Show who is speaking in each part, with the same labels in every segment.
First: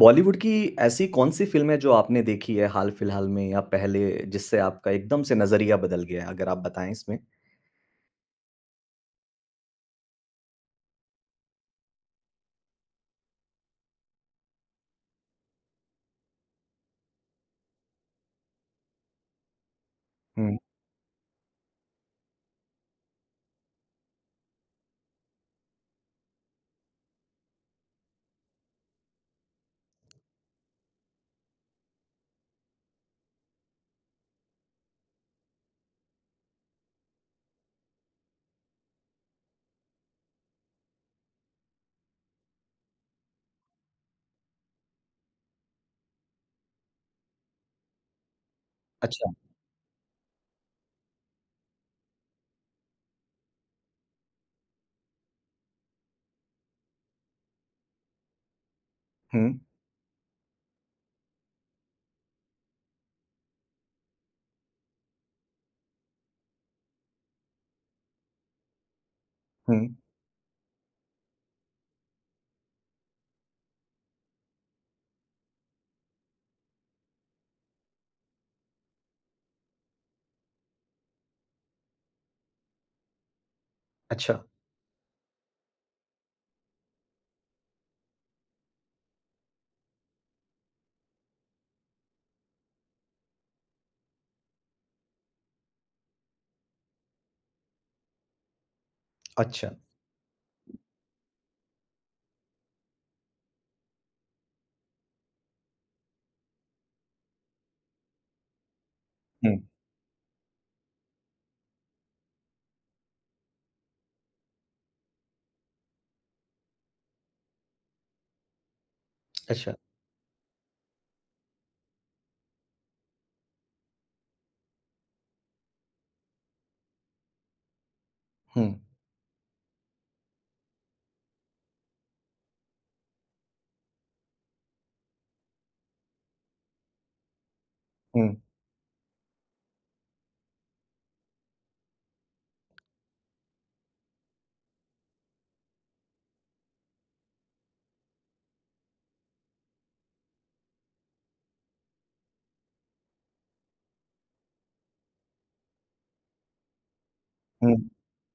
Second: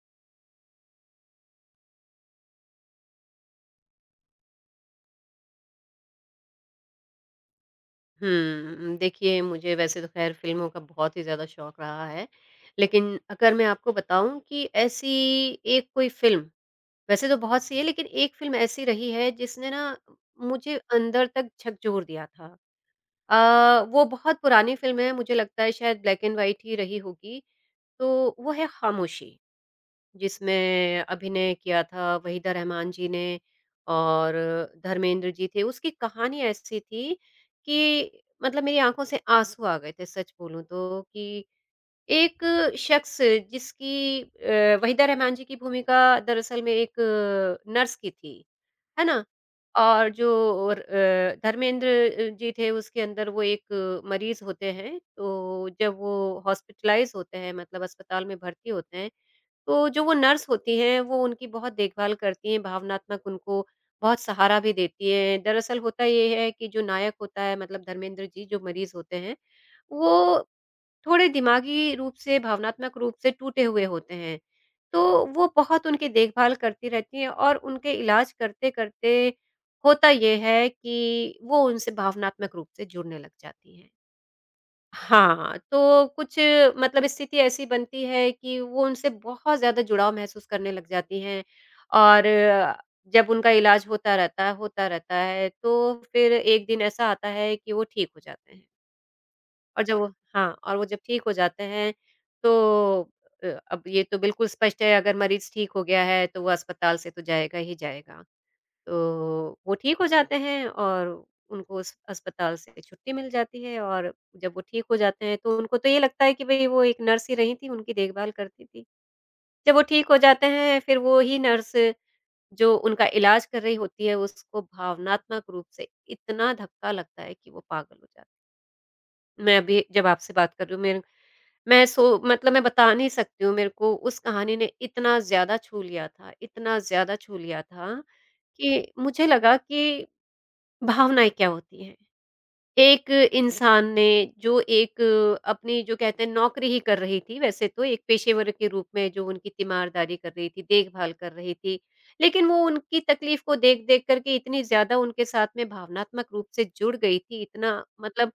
Speaker 1: बॉलीवुड की ऐसी कौन-सी फ़िल्म है जो आपने देखी है हाल-फिलहाल में या पहले जिससे आपका एकदम से नज़रिया बदल गया? है? अगर आप बताएँ इसमें?
Speaker 2: हुँ, देखिए मुझे वैसे तो ख़ैर फ़िल्मों का बहुत ही ज़्यादा शौक रहा है। लेकिन अगर मैं आपको बताऊँ कि ऐसी एक कोई फ़िल्म, वैसे तो बहुत सी है लेकिन एक फ़िल्म ऐसी रही है जिसने ना
Speaker 1: हुँ,
Speaker 2: मुझे अंदर तक झकझोर दिया था। अ, वो बहुत पुरानी फ़िल्म है मुझे लगता है शायद ब्लैक एंड व्हाइट ही रही होगी, तो वो है खामोशी। जिसमें अभिनय किया था वहीदा रहमान जी ने और धर्मेंद्र जी थे। उसकी कहानी ऐसी थी कि मतलब मेरी आँखों से आँसू आ गए थे सच बोलूँ तो कि एक शख्स जिसकी वहीदा रहमान जी की भूमिका दरअसल में एक नर्स की थी, है ना?
Speaker 1: अच्छा।
Speaker 2: और जो और धर्मेंद्र जी थे उसके अंदर वो एक मरीज़ होते हैं, तो जब वो हॉस्पिटलाइज़ होते हैं मतलब अस्पताल में भर्ती होते हैं,
Speaker 1: हुँ,
Speaker 2: तो जो वो नर्स होती हैं, वो उनकी बहुत देखभाल करती हैं, भावनात्मक उनको बहुत सहारा भी देती हैं। दरअसल होता ये है कि जो नायक होता है मतलब धर्मेंद्र जी जो मरीज़ होते हैं,
Speaker 1: हुँ,
Speaker 2: वो थोड़े दिमागी रूप से, भावनात्मक रूप से टूटे हुए होते हैं। तो वो बहुत उनकी देखभाल करती रहती हैं और उनके इलाज करते-करते होता ये है कि वो उनसे भावनात्मक रूप से जुड़ने लग जाती हैं।
Speaker 1: अच्छा,
Speaker 2: हाँ, तो कुछ मतलब स्थिति ऐसी बनती है कि वो उनसे बहुत ज़्यादा जुड़ाव महसूस करने लग जाती हैं और जब उनका इलाज होता रहता है, तो फिर एक दिन ऐसा आता है कि वो ठीक हो जाते हैं
Speaker 1: अच्छा।
Speaker 2: और जब वो हाँ, और वो जब ठीक हो जाते हैं, तो अब ये तो बिल्कुल स्पष्ट है अगर मरीज़ ठीक हो गया है, तो वो अस्पताल से तो जाएगा ही जाएगा।
Speaker 1: हुँ,
Speaker 2: तो वो ठीक हो जाते हैं और उनको उस अस्पताल से छुट्टी मिल जाती है और जब वो ठीक हो जाते हैं तो उनको तो ये लगता है कि भई वो एक नर्स ही रही थी, उनकी देखभाल करती थी। जब
Speaker 1: अच्छा।
Speaker 2: वो ठीक हो जाते हैं फिर वो ही नर्स जो उनका इलाज कर रही होती है उसको भावनात्मक रूप से इतना धक्का लगता है कि वो पागल हो जाती
Speaker 1: हुँ,
Speaker 2: है। मैं अभी जब आपसे बात कर रही हूँ मेरे मैं सो मतलब मैं बता नहीं सकती हूँ मेरे को उस कहानी ने इतना ज़्यादा छू लिया था, इतना ज़्यादा छू लिया था
Speaker 1: हुँ,
Speaker 2: कि मुझे लगा कि भावनाएँ क्या होती हैं? एक इंसान ने जो एक अपनी जो कहते हैं नौकरी ही कर रही थी, वैसे तो एक पेशेवर के रूप में जो उनकी तीमारदारी कर रही थी, देखभाल कर रही थी। लेकिन वो उनकी तकलीफ़ को देख-देख कर के इतनी ज़्यादा उनके साथ में भावनात्मक रूप से जुड़ गई थी,
Speaker 1: हुँ।
Speaker 2: इतना मतलब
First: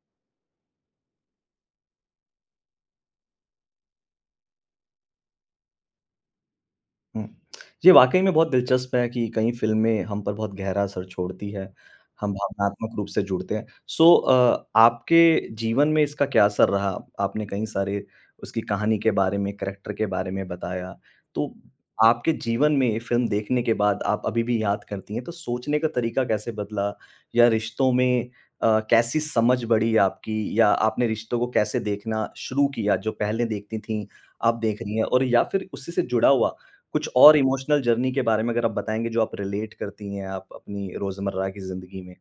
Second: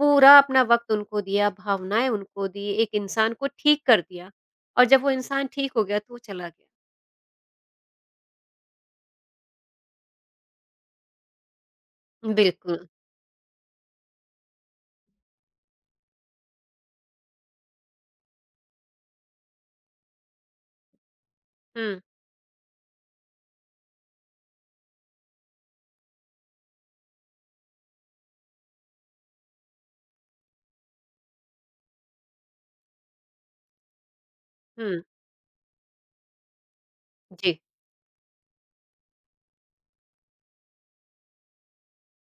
Speaker 2: पूरा अपना वक़्त उनको दिया, भावनाएँ उनको दी, एक इंसान को ठीक कर दिया और जब वो इंसान ठीक हो गया तो वो चला गया।
Speaker 1: हुँ। ये वाक़ई में बहुत दिलचस्प है कि कई फ़िल्में हम पर बहुत गहरा असर छोड़ती है, हम
Speaker 2: बिल्कुल।
Speaker 1: भावनात्मक रूप से जुड़ते हैं। सो आपके जीवन में इसका क्या असर रहा? आपने कई सारे उसकी कहानी के बारे में, करैक्टर के बारे में बताया। तो
Speaker 2: हुँ,
Speaker 1: आपके जीवन में फ़िल्म देखने के बाद आप अभी भी याद करती हैं, तो सोचने का तरीका कैसे बदला या रिश्तों में कैसी समझ बढ़ी आपकी या आपने रिश्तों को कैसे देखना शुरू किया, जो पहले देखती थीं, अब देख रही
Speaker 2: हुँ।
Speaker 1: हैं और या फिर उसी से जुड़ा हुआ कुछ और
Speaker 2: जी।
Speaker 1: इमोशनल जर्नी के बारे में अगर आप बताएँगे जो आप रिलेट करती हैं आप अपनी रोज़मर्रा की ज़िंदगी में?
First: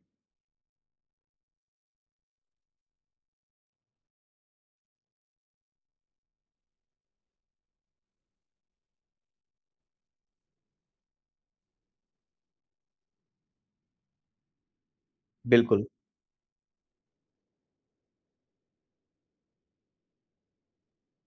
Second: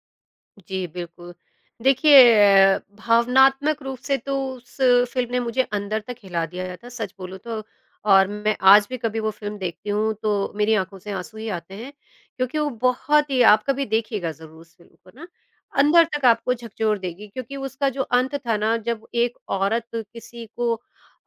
Speaker 2: जी, बिल्कुल। देखिए भावनात्मक रूप से तो उस फ़िल्म ने मुझे अंदर तक हिला दिया था, सच बोलूँ तो और मैं आज भी कभी वो फ़िल्म देखती हूँ, तो मेरी आँखों से आँसू ही आते हैं, क्योंकि वो बहुत ही आप कभी देखिएगा ज़रूर उस फ़िल्म को ना,
Speaker 1: बिल्कुल।
Speaker 2: अंदर तक आपको झकझोर देगी क्योंकि उसका जो अंत था ना, जब एक औरत किसी को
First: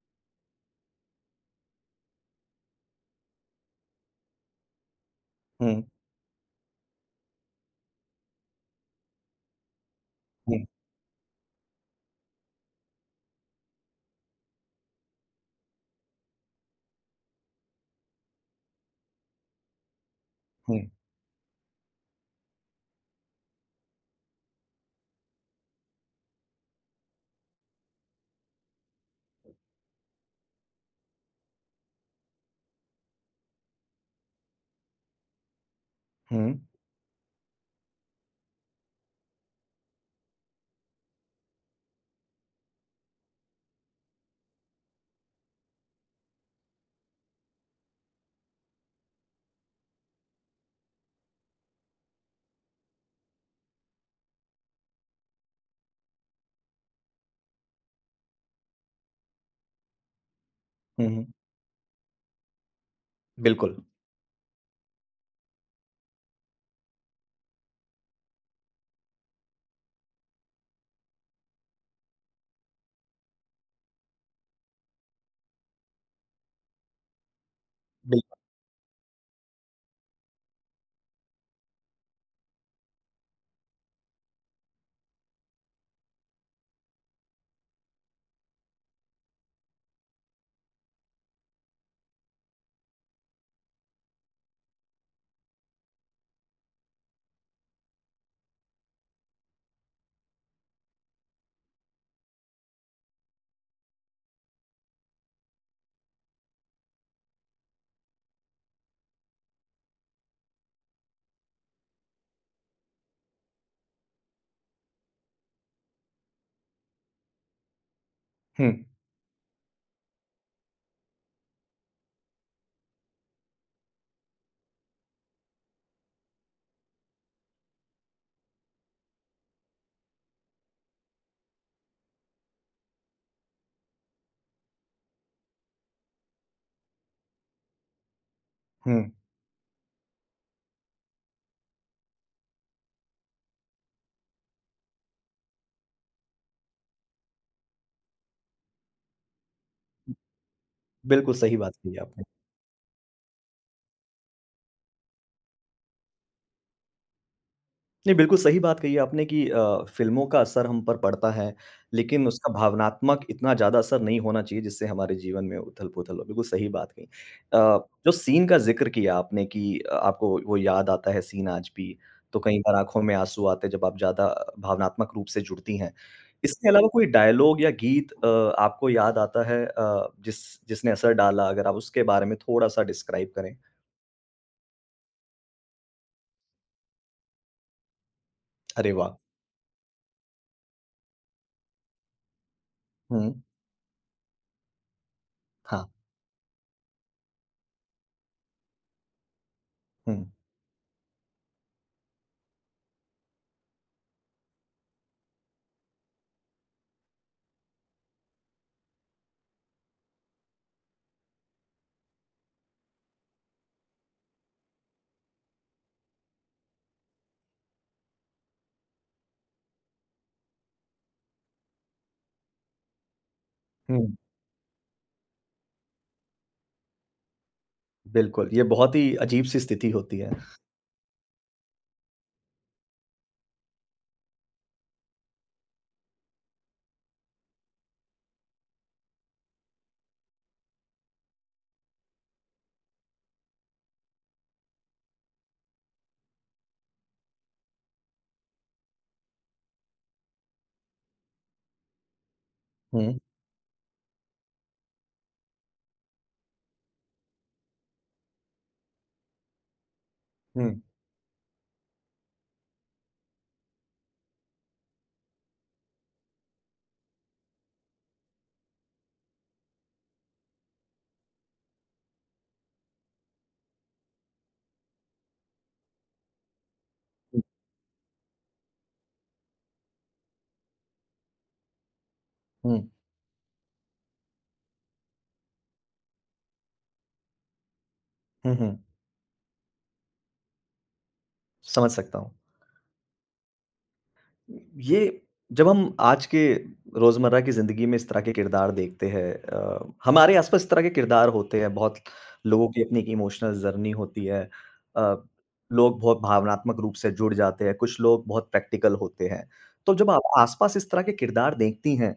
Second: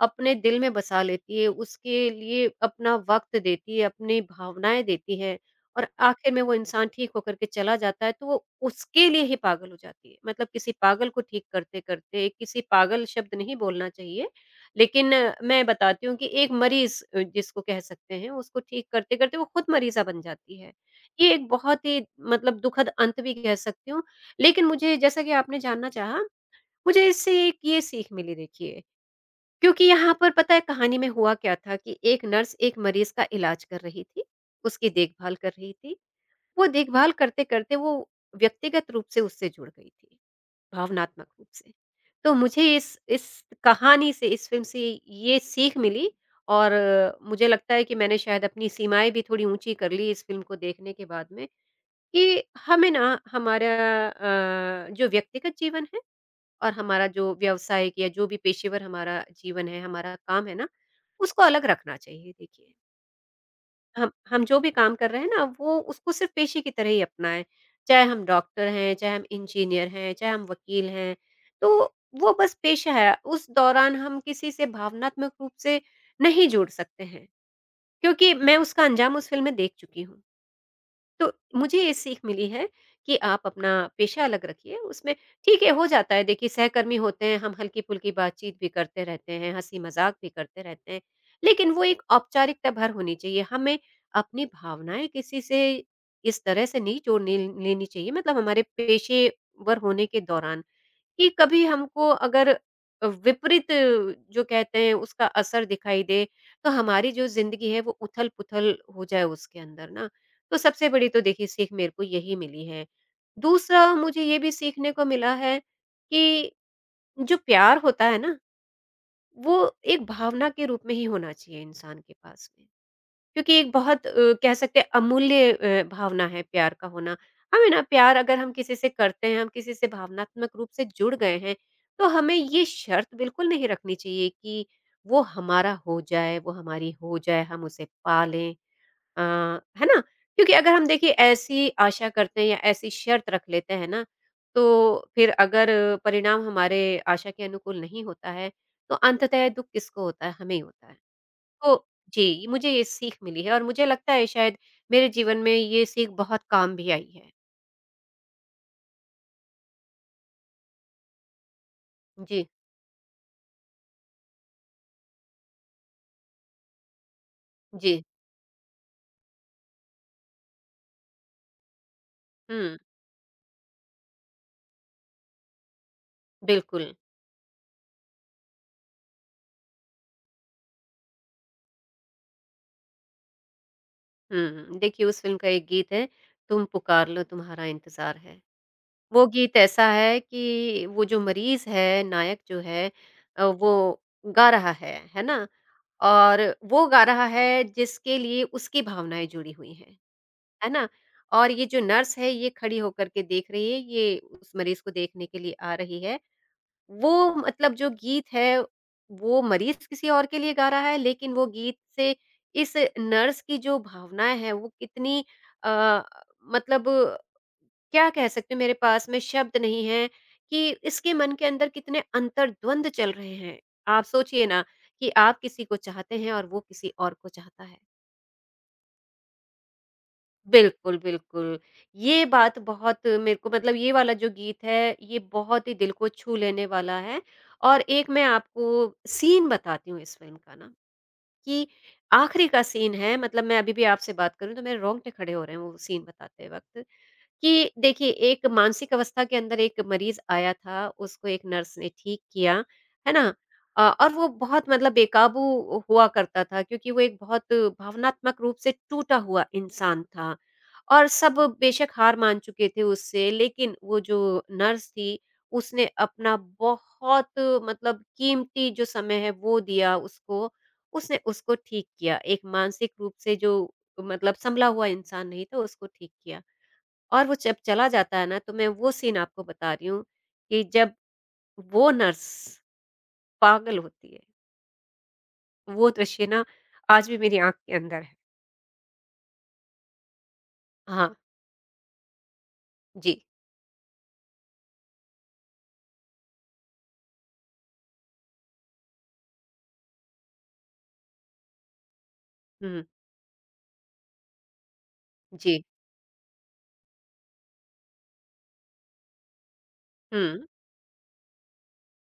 Speaker 2: अपने दिल में बसा लेती है, उसके लिए अपना वक़्त देती है, अपनी भावनाएँ देती है,
Speaker 1: हुँ,
Speaker 2: और आखिर में वो इंसान ठीक होकर के चला जाता है, तो वो उसके लिए ही पागल हो जाती है। मतलब
Speaker 1: हुँ,
Speaker 2: किसी पागल को ठीक करते-करते किसी पागल शब्द नहीं बोलना चाहिए, लेकिन मैं बताती हूँ कि एक मरीज़ जिसको कह सकते हैं, उसको ठीक करते-करते वो खुद मरीज़ा बन जाती है।
Speaker 1: हुँ,
Speaker 2: ये एक बहुत ही मतलब दुखद अंत भी कह सकती हूँ, लेकिन मुझे जैसा कि आपने जानना चाहा, मुझे इससे एक ये सीख मिली देखिए, क्योंकि यहाँ पर पता है कहानी में हुआ क्या था कि एक नर्स एक मरीज़ का इलाज कर रही थी, उसकी देखभाल कर रही थी।
Speaker 1: हुँ,
Speaker 2: वो देखभाल करते-करते वो व्यक्तिगत रूप से उससे जुड़ गई थी, भावनात्मक रूप से। तो मुझे इस कहानी से, इस फ़िल्म से ये सीख मिली और मुझे लगता है कि मैंने शायद अपनी सीमाएँ भी थोड़ी ऊँची कर ली इस फ़िल्म को देखने के बाद में कि हमें ना हमारा जो व्यक्तिगत जीवन है और हमारा जो व्यावसायिक या जो भी पेशेवर हमारा जीवन है, हमारा काम है ना,
Speaker 1: हुँ, हुँ।
Speaker 2: उसको अलग रखना चाहिए देखिए।
Speaker 1: बिल्कुल,
Speaker 2: हम जो भी काम कर रहे हैं ना, वो उसको सिर्फ़ पेशे की तरह ही अपनाएँ। चाहे हम डॉक्टर हैं, चाहे हम इंजीनियर हैं, चाहे हम वकील हैं, तो वो बस पेशा है। उस दौरान हम किसी से भावनात्मक रूप से नहीं जुड़ सकते हैं, क्योंकि
Speaker 1: बिल्कुल।
Speaker 2: मैं उसका अंजाम उस फ़िल्म में देख चुकी हूँ। तो मुझे ये सीख मिली है कि आप अपना पेशा अलग रखिए, उसमें ठीक है, हो जाता है देखिए सहकर्मी होते हैं, हम हल्की-फुल्की बातचीत भी करते रहते हैं, हँसी-मज़ाक भी करते रहते हैं, लेकिन वो एक औपचारिकता भर होनी चाहिए। हमें अपनी भावनाएँ किसी से इस तरह से नहीं जोड़ ले लेनी चाहिए मतलब हमारे पेशेवर होने के दौरान। कि कभी हमको अगर विपरीत जो कहते हैं उसका असर दिखाई दे तो हमारी जो ज़िंदगी है वो उथल-पुथल हो जाए उसके अंदर ना। तो सबसे बड़ी तो देखिए सीख मेरे को यही मिली है। दूसरा मुझे ये भी सीखने को मिला है कि जो प्यार होता है ना,
Speaker 1: हुँ,
Speaker 2: वो एक भावना के रूप में ही होना चाहिए इंसान के पास में। क्योंकि एक बहुत कह सकते हैं अमूल्य भावना है प्यार का होना। हमें ना प्यार अगर हम किसी से करते हैं, हम किसी से भावनात्मक रूप से जुड़ गए हैं, तो हमें ये शर्त बिल्कुल नहीं रखनी चाहिए कि वो हमारा हो जाए, वो हमारी हो जाए, हम उसे पालें।
Speaker 1: हुँ।
Speaker 2: अ, है ना? क्योंकि अगर हम देखिए ऐसी आशा करते हैं या ऐसी शर्त रख लेते हैं ना, तो फिर अगर परिणाम हमारे आशा के अनुकूल नहीं होता है, तो अंततः दुःख किसको होता है? हमें ही होता है।
Speaker 1: बिल्कुल सही बात
Speaker 2: तो
Speaker 1: कही आपने।
Speaker 2: जी, मुझे ये सीख मिली है और मुझे लगता है शायद मेरे जीवन में ये सीख बहुत काम भी आई है।
Speaker 1: नहीं, बिल्कुल सही बात कही आपने कि फ़िल्मों का असर हम पर पड़ता है, लेकिन
Speaker 2: जी,
Speaker 1: उसका भावनात्मक इतना ज़्यादा असर नहीं होना चाहिए जिससे हमारे जीवन में उथल-पुथल हो, बिल्कुल सही बात कही।
Speaker 2: जी।
Speaker 1: जो सीन का ज़िक्र किया आपने कि आपको वो याद आता है सीन आज भी, तो कई बार
Speaker 2: हुँ,
Speaker 1: आँखों में आँसू आते हैं जब आप ज़्यादा भावनात्मक रूप से जुड़ती हैं। इसके अलावा
Speaker 2: बिल्कुल।
Speaker 1: कोई डायलॉग या गीत आपको याद आता है जिसने असर डाला, अगर आप उसके बारे में थोड़ा-सा डिस्क्राइब करें?
Speaker 2: हुँ, देखिए उस फ़िल्म का एक गीत है, तुम पुकार लो तुम्हारा इंतज़ार है।
Speaker 1: अरे वाह!
Speaker 2: वो गीत ऐसा है कि वो जो मरीज़ है, नायक जो है
Speaker 1: हुँ,
Speaker 2: वो गा रहा है ना?
Speaker 1: हाँ,
Speaker 2: और वो गा रहा है जिसके लिए उसकी भावनाएँ जुड़ी हुई हैं,
Speaker 1: हुँ।
Speaker 2: है ना? और ये जो नर्स है ये खड़ी होकर के देख रही है, ये उस मरीज़ को देखने के लिए आ रही है। वो मतलब जो गीत है, वो मरीज़ किसी और के लिए गा रहा है, लेकिन वो गीत से इस नर्स की जो भावनाएँ हैं, वो कितनी अ, मतलब क्या कह सकते हैं, मेरे पास में शब्द नहीं हैं कि इसके मन के अंदर कितने अंतर्द्वंद चल रहे हैं। आप
Speaker 1: हुँ।
Speaker 2: सोचिए ना कि आप किसी को चाहते हैं और वो किसी और को चाहता है।
Speaker 1: बिल्कुल, ये बहुत ही अजीब-सी स्थिति होती है।
Speaker 2: बिल्कुल, बिल्कुल। ये बात बहुत मेरे को मतलब ये वाला जो गीत है, ये बहुत ही दिल को छू लेने वाला है और एक मैं आपको सीन बताती हूँ इस फ़िल्म का ना कि आखिरी का सीन है मतलब मैं अभी भी आपसे बात करूँ तो मेरे रोंगटे खड़े हो रहे हैं वो सीन बताते वक़्त। कि देखिए, एक मानसिक अवस्था के अंदर एक मरीज़ आया था, उसको एक नर्स ने ठीक किया, है
Speaker 1: हुँ,
Speaker 2: ना? और वो बहुत मतलब बेकाबू हुआ करता था क्योंकि वो एक बहुत भावनात्मक रूप से टूटा हुआ इंसान था
Speaker 1: हुँ,
Speaker 2: और सब बेशक हार मान चुके थे उससे, लेकिन वो जो नर्स थी, उसने अपना बहुत मतलब कीमती जो समय है, वो दिया उसको। उसने उसको ठीक किया, एक मानसिक रूप से जो मतलब संभला हुआ इंसान नहीं था, उसको ठीक किया। और वो
Speaker 1: हुँ,
Speaker 2: जब चला जाता है ना तो मैं वो सीन आपको बता रही हूँ कि जब वो नर्स
Speaker 1: हुँ,
Speaker 2: पागल होती है। वो दृश्य ना आज भी मेरी आँख के अंदर है।
Speaker 1: हुँ, हुँ,
Speaker 2: हाँ,
Speaker 1: समझ सकता हूँ।
Speaker 2: जी।
Speaker 1: ये जब हम आज के रोज़मर्रा की ज़िंदगी में इस तरह के किरदार देखते हैं हमारे आस-पास इस तरह के किरदार होते हैं, बहुत लोगों की
Speaker 2: हुँ,
Speaker 1: अपनी एक इमोशनल जर्नी होती है। अ,
Speaker 2: जी।
Speaker 1: लोग बहुत भावनात्मक रूप से जुड़ जाते हैं, कुछ लोग बहुत प्रैक्टिकल होते हैं। तो जब
Speaker 2: हुँ,
Speaker 1: आप आस-पास इस तरह के किरदार देखती हैं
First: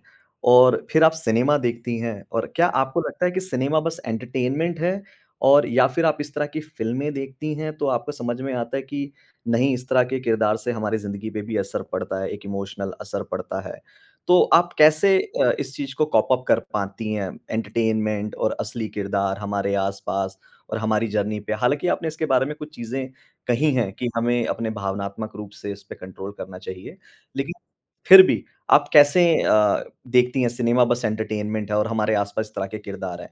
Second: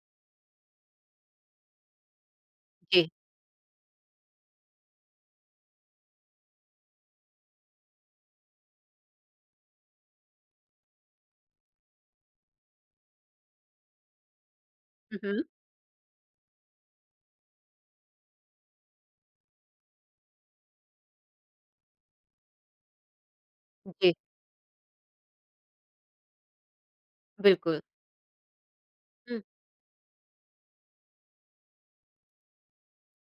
Speaker 1: और फिर आप सिनेमा देखती हैं और क्या आपको
Speaker 2: जी।
Speaker 1: लगता है कि सिनेमा बस एंटरटेनमेंट है? और या फिर आप इस तरह की फ़िल्में देखती हैं तो आपको समझ में आता है कि नहीं, इस तरह के किरदार से हमारी ज़िंदगी पे भी असर पड़ता है, एक इमोशनल असर पड़ता है। तो आप कैसे
Speaker 2: हुँ, हुँ,
Speaker 1: इस चीज़ को कॉप अप कर पाती हैं, एंटरटेनमेंट और असली किरदार हमारे आस-पास और हमारी जर्नी पे? हालाँकि आपने इसके बारे में कुछ चीज़ें कही हैं कि
Speaker 2: जी,
Speaker 1: हमें अपने भावनात्मक रूप से इस पे कंट्रोल करना चाहिए। लेकिन
Speaker 2: बिल्कुल।
Speaker 1: फिर भी आप कैसे
Speaker 2: हुँ।
Speaker 1: देखती हैं सिनेमा बस एंटरटेनमेंट है और हमारे आस-पास इस तरह के किरदार हैं?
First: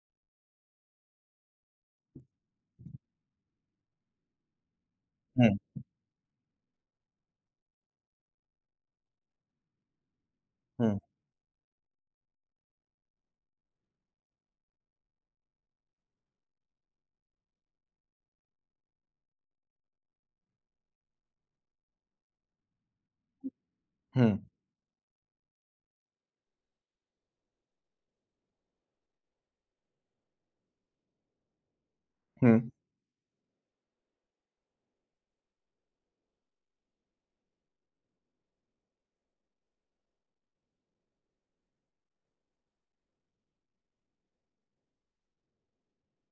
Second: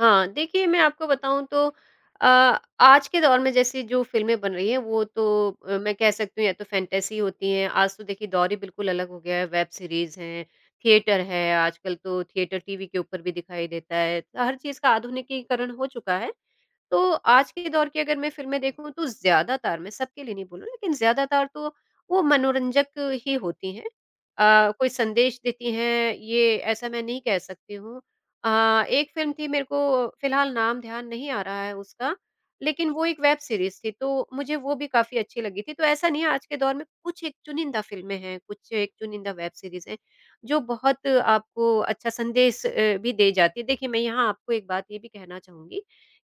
Speaker 2: हाँ, देखिए मैं आपको बताऊँ तो अ, आज के दौर में जैसे जो फ़िल्में बन रही हैं वो तो
Speaker 1: हुँ,
Speaker 2: मैं कह सकती हूँ या तो फैंटेसी होती हैं, आज तो देखिए दौर ही बिल्कुल अलग हो गया है, वेब सीरीज़ हैं,
Speaker 1: हुँ,
Speaker 2: थिएटर है, आजकल तो थिएटर टीवी के ऊपर भी दिखाई देता है, हर चीज़ का आधुनिकीकरण हो चुका है। तो आज के दौर की अगर मैं फ़िल्में देखूँ तो ज़्यादातर, मैं सबके लिए नहीं बोल रही लेकिन ज़्यादातर तो वो मनोरंजक ही होती हैं।
Speaker 1: हुँ,
Speaker 2: कोई संदेश देती हैं ये ऐसा मैं नहीं कह सकती हूँ। एक फ़िल्म थी मेरे को फ़िलहाल नाम ध्यान नहीं आ रहा है उसका,
Speaker 1: हुँ,
Speaker 2: लेकिन वो एक वेब सीरीज़ थी तो मुझे वो भी काफ़ी अच्छी लगी थी। तो ऐसा नहीं है आज के दौर में कुछ एक चुनिंदा फ़िल्में हैं, कुछ एक चुनिंदा वेब सीरीज़ हैं, जो बहुत आपको अच्छा संदेश भी दे जाती है। देखिए मैं यहाँ आपको एक बात ये भी कहना चाहूँगी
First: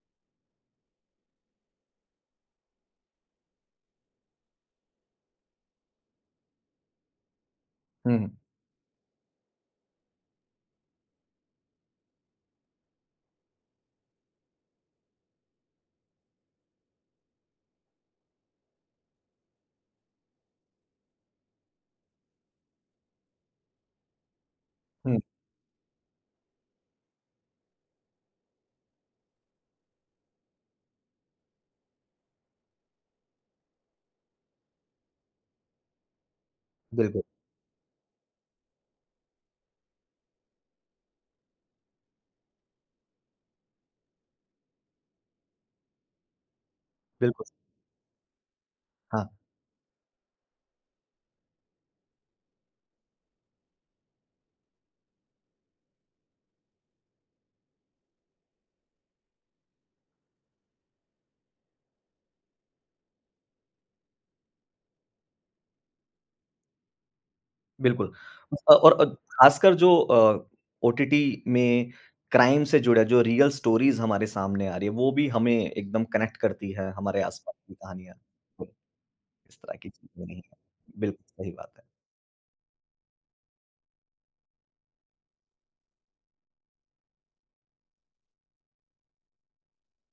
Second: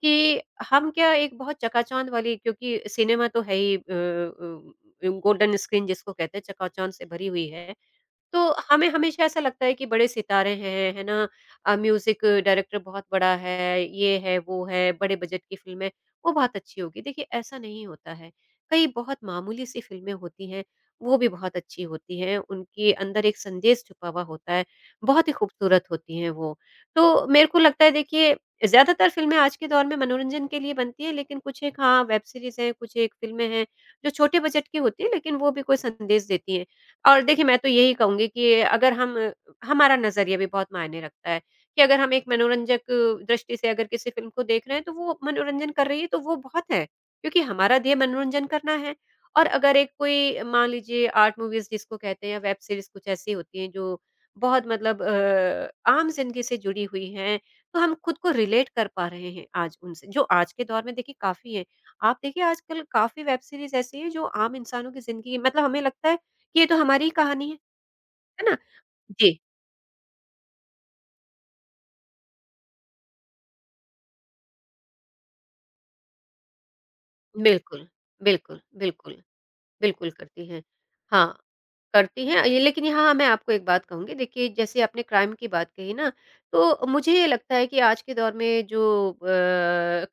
Speaker 2: कि हम क्या एक बहुत चकाचौंध वाली क्योंकि सिनेमा तो है ही गोल्डन स्क्रीन जिसको कहते हैं चकाचौंध से भरी हुई है।
Speaker 1: हुँ,
Speaker 2: तो हमें हमेशा ऐसा लगता है कि बड़े सितारे हैं, है ना? म्यूज़िक डायरेक्टर बहुत बड़ा है, ये है, वो है, बड़े बजट की फ़िल्में, वो बहुत अच्छी होगी। देखिए, ऐसा नहीं होता है। कई बहुत मामूली-सी फ़िल्में होती हैं, वो भी बहुत अच्छी होती हैं। उनके अंदर एक संदेश छुपा हुआ होता है,
Speaker 1: हुँ,
Speaker 2: बहुत ही खूबसूरत होती हैं वो। तो मेरे को लगता है देखिए, ज़्यादातर फ़िल्में आज के दौर में मनोरंजन के लिए बनती हैं, लेकिन कुछ एक हाँ, वेब सीरीज़ हैं, कुछ एक फ़िल्में हैं, जो छोटे बजट की होती हैं, लेकिन वो भी कोई संदेश देती हैं। और
Speaker 1: बिल्कुल,
Speaker 2: देखिए, मैं तो यही कहूँगी कि अगर हम हमारा नज़रिया भी बहुत मायने रखता है, कि अगर हम एक मनोरंजक दृष्टि से अगर किसी फ़िल्म को देख रहे हैं, तो वो मनोरंजन कर रही है, तो वो बहुत है। क्योंकि
Speaker 1: बिल्कुल।
Speaker 2: हमारा ध्येय मनोरंजन करना है
Speaker 1: हाँ।
Speaker 2: और अगर एक कोई मान लीजिए आर्ट मूवीज़ जिसको कहते हैं या वेब सीरीज़ कुछ ऐसी होती हैं, जो बहुत मतलब आम ज़िंदगी से जुड़ी हुई हैं, तो हम खुद को रिलेट कर पा रहे हैं आज उनसे, जो आज के दौर में देखिए काफ़ी है। आप देखिए आजकल काफ़ी वेब सीरीज़ ऐसी हैं, जो आम इंसानों की ज़िंदगी मतलब हमें लगता है ये तो हमारी ही कहानी
Speaker 1: बिल्कुल।
Speaker 2: है ना?
Speaker 1: और
Speaker 2: जी,
Speaker 1: ख़ासकर जो ओटीटी में क्राइम से जुड़ा जो रियल स्टोरीज़ हमारे सामने आ रही है, वो भी हमें एकदम कनेक्ट करती है, हमारे आस-पास की
Speaker 2: बिल्कुल,
Speaker 1: कहानियाँ।
Speaker 2: बिल्कुल,
Speaker 1: तो
Speaker 2: बिल्कुल,
Speaker 1: इस तरह की
Speaker 2: बिल्कुल
Speaker 1: चीज़ें नहीं
Speaker 2: करती
Speaker 1: हैं।
Speaker 2: हैं।
Speaker 1: बिल्कुल
Speaker 2: हाँ,
Speaker 1: सही बात है।
Speaker 2: करती हैं ये लेकिन यहाँ मैं आपको एक बात कहूँगी देखिए जैसे आपने क्राइम की बात कही ना, तो मुझे ये लगता है कि आज के दौर में जो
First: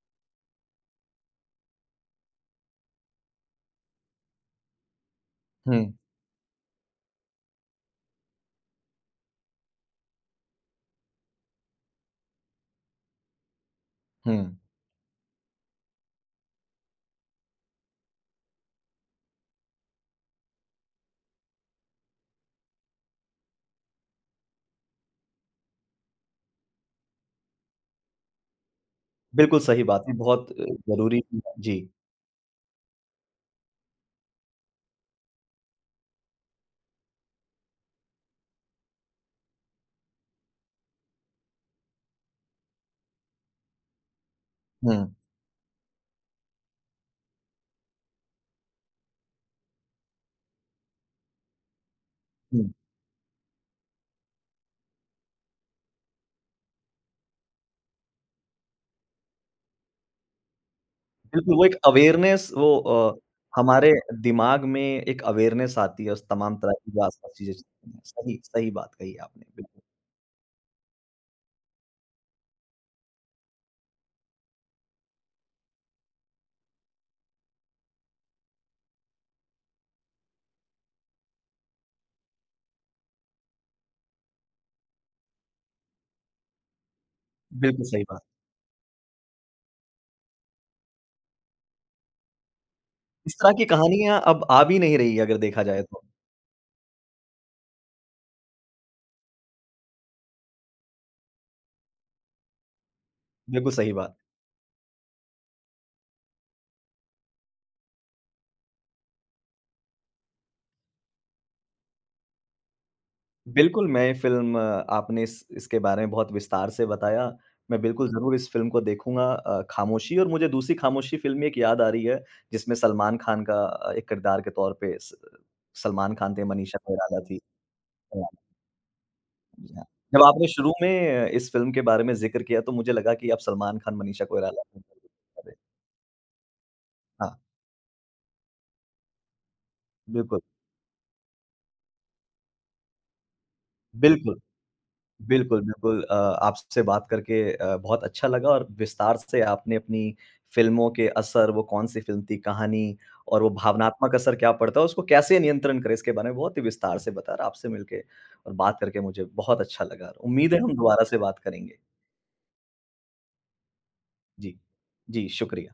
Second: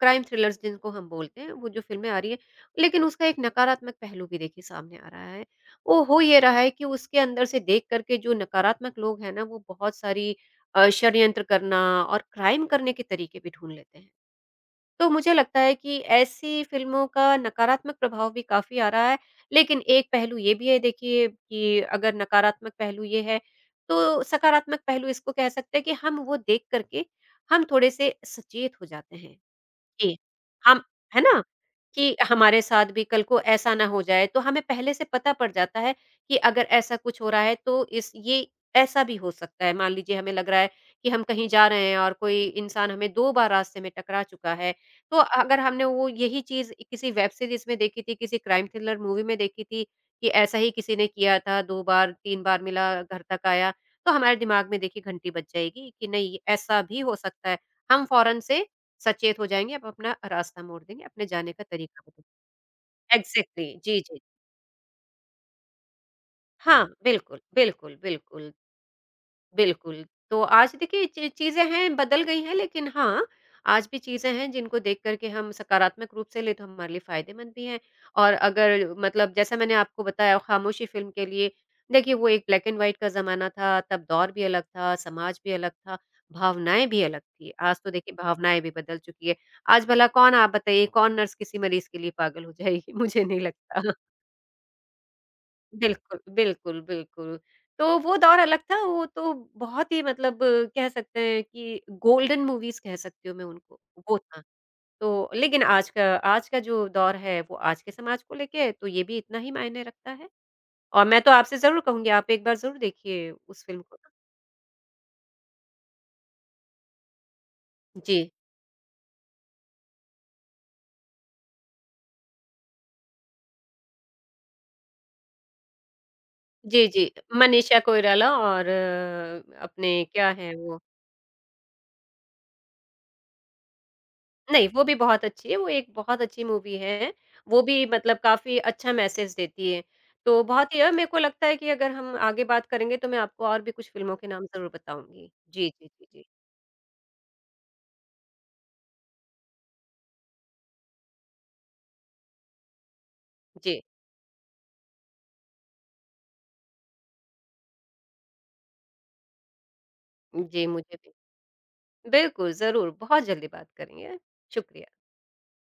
Speaker 2: क्राइम थ्रिलर्स जिनको हम बोलते हैं, वो जो फ़िल्में आ रही हैं, लेकिन उसका एक नकारात्मक पहलू भी देखिए सामने आ रहा है।
Speaker 1: हुँ,
Speaker 2: वो हो ये रहा है कि उसके अंदर से देख कर के जो नकारात्मक लोग हैं ना, वो बहुत सारी षड्यंत्र करना और क्राइम करने के तरीके भी ढूँढ लेते हैं।
Speaker 1: हुँ।
Speaker 2: तो मुझे लगता है कि ऐसी फ़िल्मों का नकारात्मक प्रभाव भी काफ़ी आ रहा है, लेकिन एक पहलू ये भी है देखिए कि अगर नकारात्मक पहलू ये है, तो सकारात्मक पहलू इसको कह सकते हैं कि हम वो देख कर के, हम थोड़े-से सचेत हो जाते हैं।
Speaker 1: बिल्कुल सही बात है,
Speaker 2: जी,
Speaker 1: बहुत
Speaker 2: हम
Speaker 1: ज़रूरी
Speaker 2: है ना?
Speaker 1: भी है। जी।
Speaker 2: कि हमारे साथ भी कल को ऐसा ना हो जाए, तो हमें पहले से पता पड़ जाता है कि अगर ऐसा कुछ हो रहा है तो इस ये ऐसा भी हो सकता है। मान लीजिए हमें लग रहा है कि हम कहीं जा रहे हैं और कोई इंसान हमें 2 बार रास्ते में टकरा चुका है,
Speaker 1: हुँ,
Speaker 2: तो अगर हमने वो यही चीज़ किसी वेब सीरीज़ में देखी थी, किसी क्राइम थ्रिलर मूवी में देखी थी कि ऐसा ही किसी ने किया था 2 बार, 3 बार
Speaker 1: हुँ।
Speaker 2: मिला घर तक आया, तो हमारे दिमाग में देखिए घंटी बज जाएगी कि नहीं ऐसा भी हो सकता है। हम फ़ौरन से सचेत हो जाएँगे, आप अपना रास्ता मोड़ देंगे, अपने जाने
Speaker 1: बिल्कुल,
Speaker 2: का
Speaker 1: वो एक
Speaker 2: तरीका बदल
Speaker 1: अवेयरनेस वो
Speaker 2: एग्ज़ैक्टली,
Speaker 1: हमारे
Speaker 2: जी, जी। हुँ।
Speaker 1: दिमाग में एक अवेयरनेस आती है उस तमाम तरह
Speaker 2: हाँ,
Speaker 1: की जो आस-पास
Speaker 2: बिल्कुल,
Speaker 1: चीज़ें चल
Speaker 2: बिल्कुल,
Speaker 1: रही हैं। सही
Speaker 2: बिल्कुल।
Speaker 1: सही बात कही आपने, बिल्कुल।
Speaker 2: बिल्कुल, तो आज देखिए ची चीज़ें हैं बदल गई हैं लेकिन हाँ, आज भी चीज़ें हैं जिनको देख कर के हम सकारात्मक रूप से लें तो हमारे लिए फ़ायदेमंद भी हैं और अगर मतलब जैसा मैंने आपको बताया खामोशी फ़िल्म के लिए देखिए वो एक ब्लैक एंड व्हाइट का ज़माना था, तब दौर भी अलग था, समाज भी अलग था, भावनाएँ भी अलग थी। आज
Speaker 1: बिल्कुल
Speaker 2: तो
Speaker 1: सही
Speaker 2: देखिए
Speaker 1: बात।
Speaker 2: भावनाएँ भी बदल चुकी है। आज भला कौन आप बताइए कौन नर्स किसी मरीज़ के लिए पागल हो जाएगी? मुझे
Speaker 1: इस
Speaker 2: नहीं
Speaker 1: तरह की
Speaker 2: लगता।
Speaker 1: कहानियाँ अब आ भी नहीं रही अगर देखा जाए तो।
Speaker 2: बिल्कुल, बिल्कुल, बिल्कुल। तो वो दौर अलग था, वो तो बहुत ही मतलब कह सकते हैं कि गोल्डन मूवीज़ कह सकती हूँ मैं
Speaker 1: बिल्कुल
Speaker 2: उनको,
Speaker 1: सही बात।
Speaker 2: वो था। तो लेकिन आज का जो दौर है, वो आज के समाज को लेके है, तो ये भी इतना ही मायने रखता है। और मैं तो आपसे ज़रूर कहूँगी, आप एक बार ज़रूर देखिए उस फ़िल्म
Speaker 1: बिल्कुल,
Speaker 2: को ना।
Speaker 1: मैं फ़िल्म आपने इस इसके बारे में बहुत विस्तार से बताया। मैं बिल्कुल
Speaker 2: जी।
Speaker 1: ज़रूर इस फ़िल्म को देखूँगा खामोशी और मुझे दूसरी खामोशी फ़िल्म एक याद आ रही है, जिसमें सलमान खान का एक किरदार के तौर पे स सलमान खान थे, मनीषा
Speaker 2: जी, जी।
Speaker 1: कोइराला थी।
Speaker 2: मनीषा कोइराला और
Speaker 1: जी हाँ।
Speaker 2: अपने
Speaker 1: जब
Speaker 2: क्या
Speaker 1: आपने
Speaker 2: हैं
Speaker 1: शुरू
Speaker 2: वो
Speaker 1: में इस फ़िल्म के बारे में ज़िक्र किया तो मुझे लगा कि आप सलमान खान, मनीषा कोइराला
Speaker 2: नहीं, वो भी बहुत अच्छी है, वो एक बहुत अच्छी मूवी है।
Speaker 1: हाँ,
Speaker 2: वो भी मतलब काफ़ी अच्छा मैसेज देती है।
Speaker 1: बिल्कुल,
Speaker 2: तो बहुत ही मेरे को लगता है कि अगर हम आगे बात करेंगे तो मैं आपको और भी कुछ फ़िल्मों के
Speaker 1: बिल्कुल।
Speaker 2: नाम ज़रूर बताऊँगी।
Speaker 1: बिल्कुल,
Speaker 2: जी, जी,
Speaker 1: बिल्कुल।
Speaker 2: जी, जी।
Speaker 1: आपसे बात करके बहुत अच्छा लगा और विस्तार से आपने अपनी फ़िल्मों के असर, वो कौन-सी फ़िल्म थी, कहानी और वो
Speaker 2: जी,
Speaker 1: भावनात्मक असर क्या पड़ता है, उसको कैसे नियंत्रण करें, इसके बारे में बहुत ही विस्तार से बताया और आपसे मिलके और बात करके मुझे बहुत अच्छा लगा। उम्मीद है
Speaker 2: जी
Speaker 1: हम
Speaker 2: मुझे
Speaker 1: दोबारा
Speaker 2: भी।
Speaker 1: से बात करेंगे।
Speaker 2: बिल्कुल, ज़रूर, बहुत जल्दी बात करेंगे।
Speaker 1: जी।
Speaker 2: शुक्रिया।
Speaker 1: जी, शुक्रिया।